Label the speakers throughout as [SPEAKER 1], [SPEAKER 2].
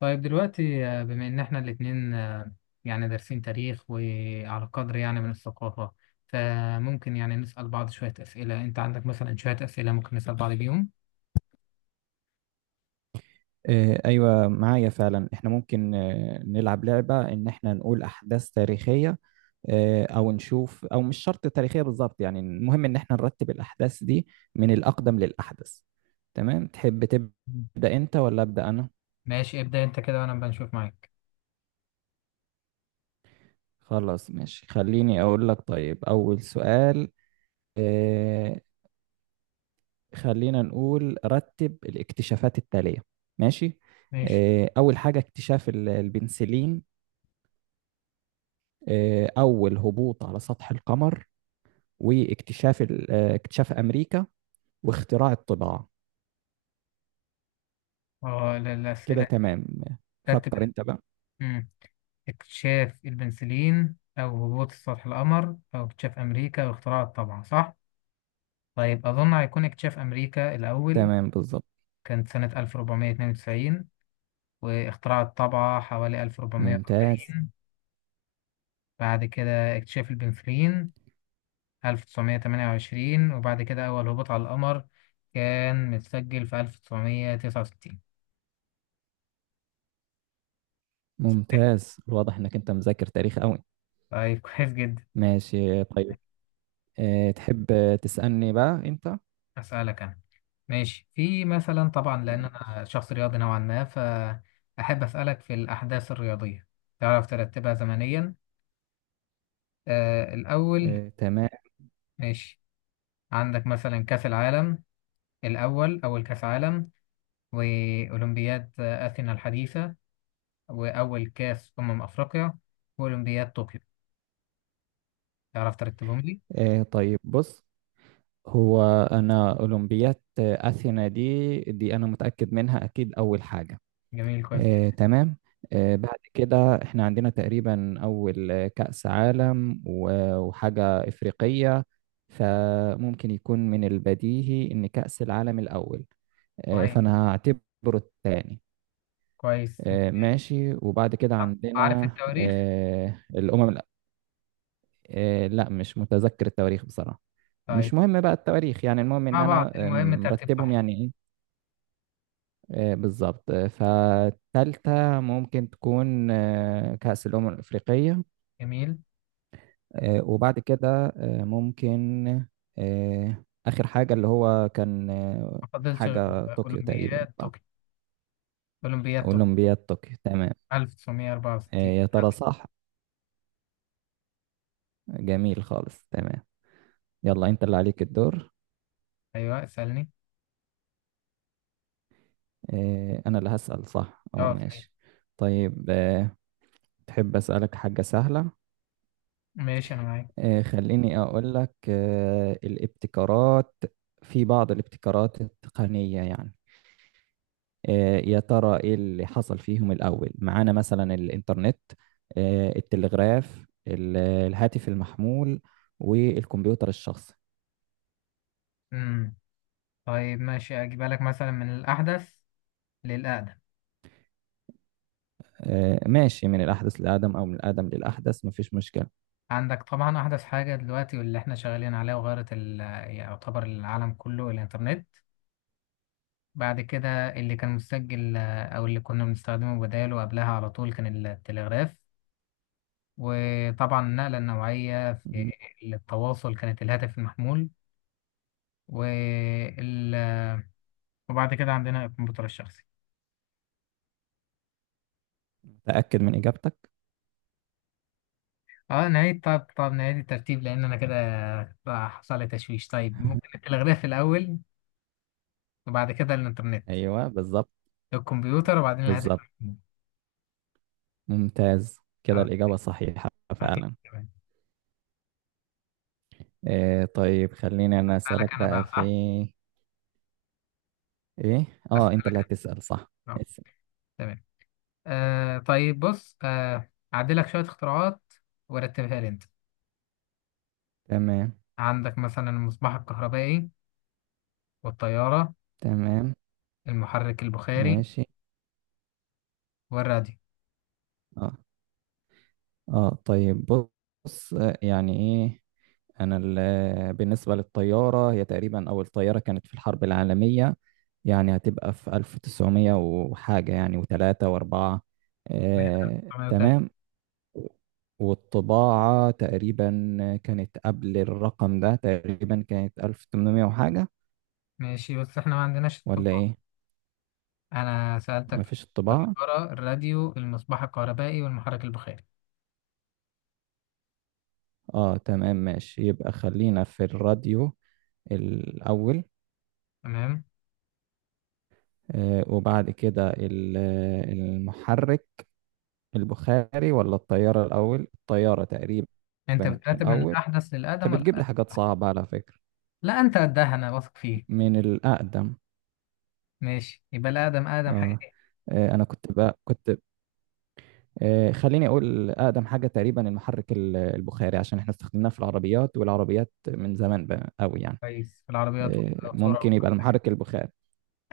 [SPEAKER 1] طيب دلوقتي بما إن إحنا الاتنين يعني دارسين تاريخ وعلى قدر يعني من الثقافة، فممكن يعني نسأل بعض شوية أسئلة. أنت عندك مثلا شوية أسئلة ممكن نسأل بعض بيهم؟
[SPEAKER 2] ايوه، معايا فعلا احنا ممكن نلعب لعبه ان احنا نقول احداث تاريخيه، او نشوف، او مش شرط تاريخيه بالظبط، يعني المهم ان احنا نرتب الاحداث دي من الاقدم للاحدث. تمام، تحب تبدا انت ولا ابدا انا؟
[SPEAKER 1] ماشي، ابدأ أنت كده وأنا بنشوف معاك.
[SPEAKER 2] خلاص ماشي، خليني اقول لك. طيب اول سؤال. آه، خلينا نقول رتب الاكتشافات التاليه. ماشي.
[SPEAKER 1] ماشي.
[SPEAKER 2] اول حاجه اكتشاف البنسلين، اول هبوط على سطح القمر، واكتشاف اكتشاف أمريكا، واختراع الطباعة.
[SPEAKER 1] اه،
[SPEAKER 2] كده
[SPEAKER 1] الأسئلة.
[SPEAKER 2] تمام،
[SPEAKER 1] رتب.
[SPEAKER 2] فكر أنت بقى.
[SPEAKER 1] مم. اكتشاف البنسلين أو هبوط سطح القمر أو اكتشاف أمريكا واختراع الطبعة، صح؟ طيب، أظن هيكون اكتشاف أمريكا الأول.
[SPEAKER 2] تمام بالظبط.
[SPEAKER 1] كانت سنة 1492، واختراع الطبعة حوالي
[SPEAKER 2] ممتاز.
[SPEAKER 1] 1440. بعد كده اكتشاف البنسلين 1928، وبعد كده أول هبوط على القمر كان متسجل في 1969.
[SPEAKER 2] ممتاز، واضح إنك أنت مذاكر تاريخ أوي.
[SPEAKER 1] طيب كويس جدا.
[SPEAKER 2] ماشي طيب. تحب تسألني بقى أنت؟
[SPEAKER 1] أسألك أنا ماشي. في مثلا، طبعا لأن
[SPEAKER 2] ماشي.
[SPEAKER 1] أنا شخص رياضي نوعا ما، فأحب أسألك في الأحداث الرياضية. تعرف ترتبها زمنيا؟ الأول.
[SPEAKER 2] تمام.
[SPEAKER 1] ماشي. عندك مثلا كأس العالم الأول، أول كأس عالم، وأولمبياد أثينا الحديثة، وأول كأس أمم أفريقيا، وأولمبياد طوكيو. تعرف ترتبهم لي؟
[SPEAKER 2] طيب بص، هو أنا أولمبيات أثينا دي أنا متأكد منها، أكيد أول حاجة.
[SPEAKER 1] جميل، كويس جدا.
[SPEAKER 2] تمام. بعد كده احنا عندنا تقريبا أول كأس عالم وحاجة إفريقية، فممكن يكون من البديهي إن كأس العالم الأول،
[SPEAKER 1] كويس.
[SPEAKER 2] فأنا هعتبره الثاني.
[SPEAKER 1] كويس.
[SPEAKER 2] ماشي، وبعد كده
[SPEAKER 1] طب عارف
[SPEAKER 2] عندنا
[SPEAKER 1] التواريخ؟
[SPEAKER 2] الأمم لا، مش متذكر التواريخ بصراحة.
[SPEAKER 1] طيب.
[SPEAKER 2] مش مهم بقى التواريخ، يعني المهم إن
[SPEAKER 1] مع بعض،
[SPEAKER 2] أنا
[SPEAKER 1] المهم ترتيب
[SPEAKER 2] مرتبهم،
[SPEAKER 1] صحيح.
[SPEAKER 2] يعني إيه؟ بالظبط. فالتالتة ممكن تكون كأس الأمم الأفريقية.
[SPEAKER 1] جميل.
[SPEAKER 2] وبعد كده ممكن آخر حاجة اللي هو كان
[SPEAKER 1] ما فضلش غير
[SPEAKER 2] حاجة طوكيو تقريبا،
[SPEAKER 1] أولمبياد
[SPEAKER 2] صح؟
[SPEAKER 1] طوكيو. أولمبياد طوكيو
[SPEAKER 2] أولمبياد طوكيو، تمام.
[SPEAKER 1] 1964.
[SPEAKER 2] يا ترى صح؟ جميل خالص، تمام. يلا أنت اللي عليك الدور.
[SPEAKER 1] أيوه، اسألني.
[SPEAKER 2] أنا اللي هسأل، صح؟ أه
[SPEAKER 1] أه، صحيح.
[SPEAKER 2] ماشي. طيب، تحب أسألك حاجة سهلة؟
[SPEAKER 1] ماشي، أنا معاك.
[SPEAKER 2] خليني أقول لك الابتكارات. في بعض الابتكارات التقنية يعني. يا ترى إيه اللي حصل فيهم الأول؟ معانا مثلا الإنترنت، التلغراف، الهاتف المحمول، والكمبيوتر الشخصي.
[SPEAKER 1] امم طيب ماشي، أجيب لك مثلا من الأحدث للأقدم.
[SPEAKER 2] ماشي، من الأحدث للأقدم أو من الأقدم للأحدث، مفيش مشكلة.
[SPEAKER 1] عندك طبعا أحدث حاجة دلوقتي واللي احنا شغالين عليها وغيرت يعتبر العالم كله الإنترنت. بعد كده اللي كان مسجل، أو اللي كنا بنستخدمه بداله قبلها على طول، كان التلغراف. وطبعا النقلة النوعية في
[SPEAKER 2] مم.
[SPEAKER 1] التواصل كانت الهاتف المحمول. وال... وبعد كده عندنا الكمبيوتر الشخصي.
[SPEAKER 2] متأكد من إجابتك؟
[SPEAKER 1] اه، نعيد. طب نعيد الترتيب لأن أنا كده حصل لي تشويش. طيب، ممكن التلغراف الأول، وبعد كده الإنترنت،
[SPEAKER 2] أيوه بالظبط.
[SPEAKER 1] الكمبيوتر، وبعدين الهاتف
[SPEAKER 2] بالظبط،
[SPEAKER 1] المحمول.
[SPEAKER 2] ممتاز. كده
[SPEAKER 1] اه،
[SPEAKER 2] الإجابة صحيحة
[SPEAKER 1] صحيح.
[SPEAKER 2] فعلا.
[SPEAKER 1] تمام.
[SPEAKER 2] طيب، خليني أنا
[SPEAKER 1] سألك
[SPEAKER 2] أسألك
[SPEAKER 1] أنا
[SPEAKER 2] بقى
[SPEAKER 1] بقى،
[SPEAKER 2] في
[SPEAKER 1] صح؟
[SPEAKER 2] ايه. اه انت اللي
[SPEAKER 1] أسألك.
[SPEAKER 2] هتسأل، صح؟
[SPEAKER 1] آه،
[SPEAKER 2] اسأل.
[SPEAKER 1] تمام. طيب بص، أعدلك شوية اختراعات ورتبها لي أنت.
[SPEAKER 2] تمام.
[SPEAKER 1] عندك مثلا المصباح الكهربائي، والطيارة،
[SPEAKER 2] تمام
[SPEAKER 1] المحرك البخاري،
[SPEAKER 2] ماشي.
[SPEAKER 1] والراديو.
[SPEAKER 2] اه اه طيب بص، يعني ايه. انا بالنسبة للطيارة، هي تقريبا اول طيارة كانت في الحرب العالمية يعني، هتبقى في 1900 وحاجة يعني، وثلاثة واربعة.
[SPEAKER 1] 1903.
[SPEAKER 2] تمام. والطباعة تقريبا كانت قبل الرقم ده، تقريبا كانت 1800 وحاجة.
[SPEAKER 1] ماشي، بس احنا ما عندناش
[SPEAKER 2] ولا
[SPEAKER 1] الطباعة.
[SPEAKER 2] ايه؟
[SPEAKER 1] أنا سألتك في
[SPEAKER 2] مفيش الطباعة.
[SPEAKER 1] الطيارة، الراديو، المصباح الكهربائي، والمحرك البخاري.
[SPEAKER 2] اه تمام ماشي، يبقى خلينا في الراديو الأول.
[SPEAKER 1] تمام.
[SPEAKER 2] وبعد كده المحرك البخاري ولا الطيارة الأول؟ الطيارة تقريبا
[SPEAKER 1] أنت بترتب من
[SPEAKER 2] الأول.
[SPEAKER 1] الأحدث للأقدم
[SPEAKER 2] انت
[SPEAKER 1] ولا
[SPEAKER 2] بتجيب لي
[SPEAKER 1] الأقدم؟
[SPEAKER 2] حاجات صعبة على فكرة.
[SPEAKER 1] لا، أنت قدها، أنا واثق فيك.
[SPEAKER 2] من الأقدم.
[SPEAKER 1] ماشي، يبقى الأقدم. أقدم
[SPEAKER 2] اه,
[SPEAKER 1] حاجة
[SPEAKER 2] أنا كنت خليني أقول أقدم حاجة تقريبا المحرك البخاري، عشان احنا استخدمناه في العربيات، والعربيات من زمان بقى أوي يعني.
[SPEAKER 1] كويس في العربيات
[SPEAKER 2] ممكن
[SPEAKER 1] والقطورة.
[SPEAKER 2] يبقى المحرك البخاري.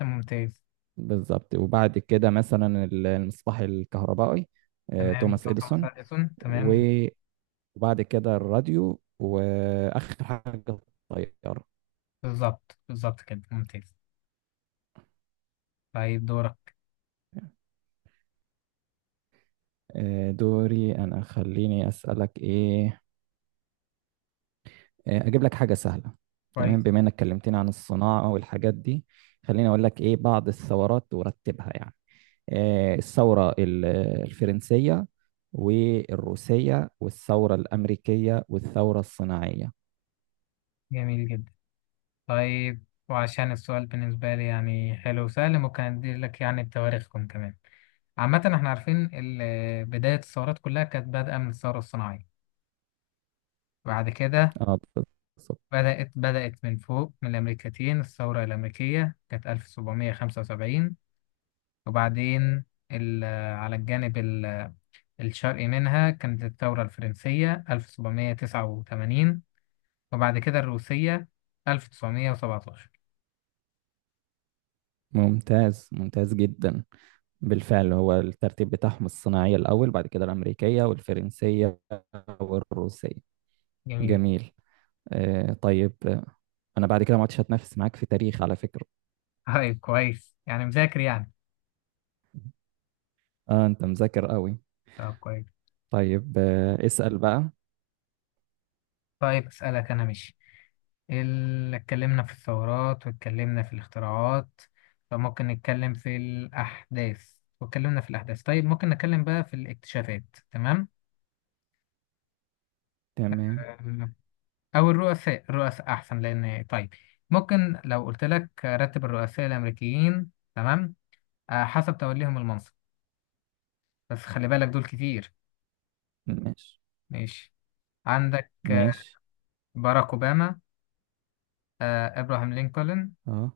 [SPEAKER 1] أنت ممتاز.
[SPEAKER 2] بالظبط، وبعد كده مثلا المصباح الكهربائي،
[SPEAKER 1] تمام،
[SPEAKER 2] توماس
[SPEAKER 1] يعطى
[SPEAKER 2] إديسون.
[SPEAKER 1] مثلا إيسون. تمام،
[SPEAKER 2] و- وبعد كده الراديو، وآخر حاجة الطيارة.
[SPEAKER 1] بالظبط بالظبط كده، ممتاز. طيب، دورك.
[SPEAKER 2] دوري أنا، خليني أسألك إيه. أجيب لك حاجة سهلة. تمام،
[SPEAKER 1] كويس.
[SPEAKER 2] بما إنك كلمتني عن الصناعة والحاجات دي، خليني أقول لك إيه بعض الثورات ورتبها يعني. الثورة الفرنسية، والروسية، والثورة الأمريكية، والثورة الصناعية.
[SPEAKER 1] جميل جدا. طيب، وعشان السؤال بالنسبة لي يعني حلو وسهل، ممكن أدي لك يعني بتواريخكم كمان. عامة احنا عارفين بداية الثورات كلها كانت بادئة من الثورة الصناعية. بعد كده
[SPEAKER 2] اه بالظبط.
[SPEAKER 1] بدأت من فوق من الأمريكتين، الثورة الأمريكية كانت 1775. وبعدين ال- على الجانب الشرقي منها كانت الثورة الفرنسية 1789. وبعد كده الروسية 1917.
[SPEAKER 2] ممتاز، ممتاز جدا. بالفعل، هو الترتيب بتاعهم الصناعية الأول، بعد كده الأمريكية والفرنسية والروسية.
[SPEAKER 1] جميل.
[SPEAKER 2] جميل. طيب، أنا بعد كده ما عدتش هتنافس معاك في تاريخ على فكرة.
[SPEAKER 1] طيب، كويس يعني مذاكر يعني.
[SPEAKER 2] أنت مذاكر قوي.
[SPEAKER 1] طب كويس.
[SPEAKER 2] طيب اسأل بقى.
[SPEAKER 1] طيب، أسألك أنا ماشي. اتكلمنا في الثورات، واتكلمنا في الاختراعات، فممكن نتكلم في الأحداث. واتكلمنا في الأحداث. طيب، ممكن نتكلم بقى في الاكتشافات. تمام.
[SPEAKER 2] تمام.
[SPEAKER 1] أم، أو الرؤساء. الرؤساء أحسن. لأن طيب، ممكن لو قلت لك رتب الرؤساء الأمريكيين. تمام. أه، حسب توليهم المنصب. بس خلي بالك دول كتير.
[SPEAKER 2] ماشي،
[SPEAKER 1] ماشي. عندك
[SPEAKER 2] ماشي.
[SPEAKER 1] باراك أوباما، إبراهام لينكولن،
[SPEAKER 2] آه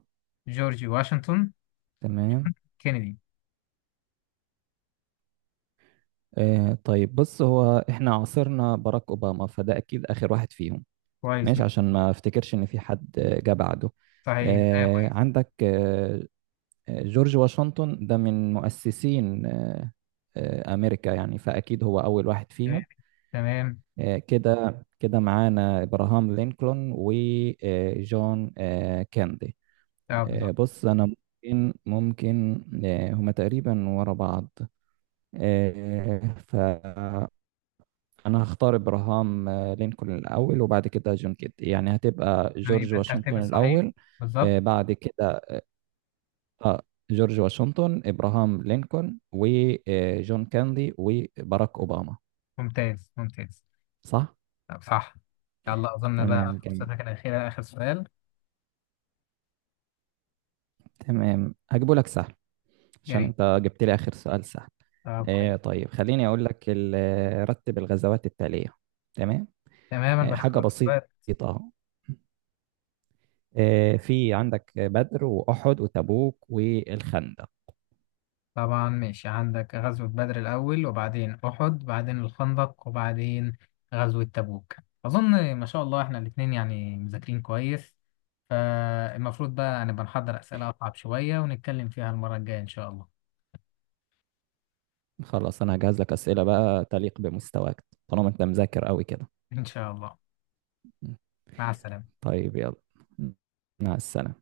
[SPEAKER 1] جورج واشنطن،
[SPEAKER 2] تمام.
[SPEAKER 1] كينيدي.
[SPEAKER 2] طيب بص، هو إحنا عاصرنا باراك أوباما، فده أكيد آخر واحد فيهم.
[SPEAKER 1] كويس.
[SPEAKER 2] ماشي، عشان ما افتكرش إن في حد جه بعده.
[SPEAKER 1] صحيح، بداية كويس.
[SPEAKER 2] عندك، جورج واشنطن ده من مؤسسين أمريكا يعني، فأكيد هو أول واحد فيهم.
[SPEAKER 1] تمام.
[SPEAKER 2] كده، كده معانا إبراهام لينكولن وجون كيندي.
[SPEAKER 1] اه، بالظبط.
[SPEAKER 2] بص، أنا ممكن هما تقريبا ورا بعض. آه، فأنا هختار إبراهام لينكولن الأول، وبعد كده جون كيندي. يعني هتبقى
[SPEAKER 1] تمام،
[SPEAKER 2] جورج
[SPEAKER 1] يبقى الترتيب
[SPEAKER 2] واشنطن
[SPEAKER 1] الصحيح
[SPEAKER 2] الأول.
[SPEAKER 1] بالظبط.
[SPEAKER 2] بعد كده اه جورج واشنطن، ابراهام لينكولن، وجون كاندي، وباراك اوباما.
[SPEAKER 1] ممتاز ممتاز.
[SPEAKER 2] صح.
[SPEAKER 1] طب صح. يلا، أظن بقى
[SPEAKER 2] تمام جميل.
[SPEAKER 1] فرصتك الأخيرة، آخر سؤال.
[SPEAKER 2] تمام، هجيبه لك سهل
[SPEAKER 1] يا
[SPEAKER 2] عشان
[SPEAKER 1] ريت.
[SPEAKER 2] انت جبت لي اخر سؤال سهل.
[SPEAKER 1] طب كويس.
[SPEAKER 2] طيب، خليني اقول لك رتب الغزوات التالية. تمام.
[SPEAKER 1] تماما
[SPEAKER 2] حاجة بسيطة،
[SPEAKER 1] بحب.
[SPEAKER 2] اهو. في عندك بدر، واحد، وتبوك، والخندق.
[SPEAKER 1] طبعا ماشي. عندك غزوة بدر الأول، وبعدين أحد، بعدين الخندق، وبعدين غزوة تبوك. أظن ما شاء الله إحنا الاتنين يعني مذاكرين كويس، فالمفروض بقى نبقى نحضر أسئلة أصعب شوية ونتكلم فيها المرة الجاية إن شاء الله.
[SPEAKER 2] خلاص، انا هجهز لك اسئلة بقى تليق بمستواك طالما انت مذاكر قوي كده.
[SPEAKER 1] إن شاء الله. مع السلامة.
[SPEAKER 2] طيب، يلا مع السلامة.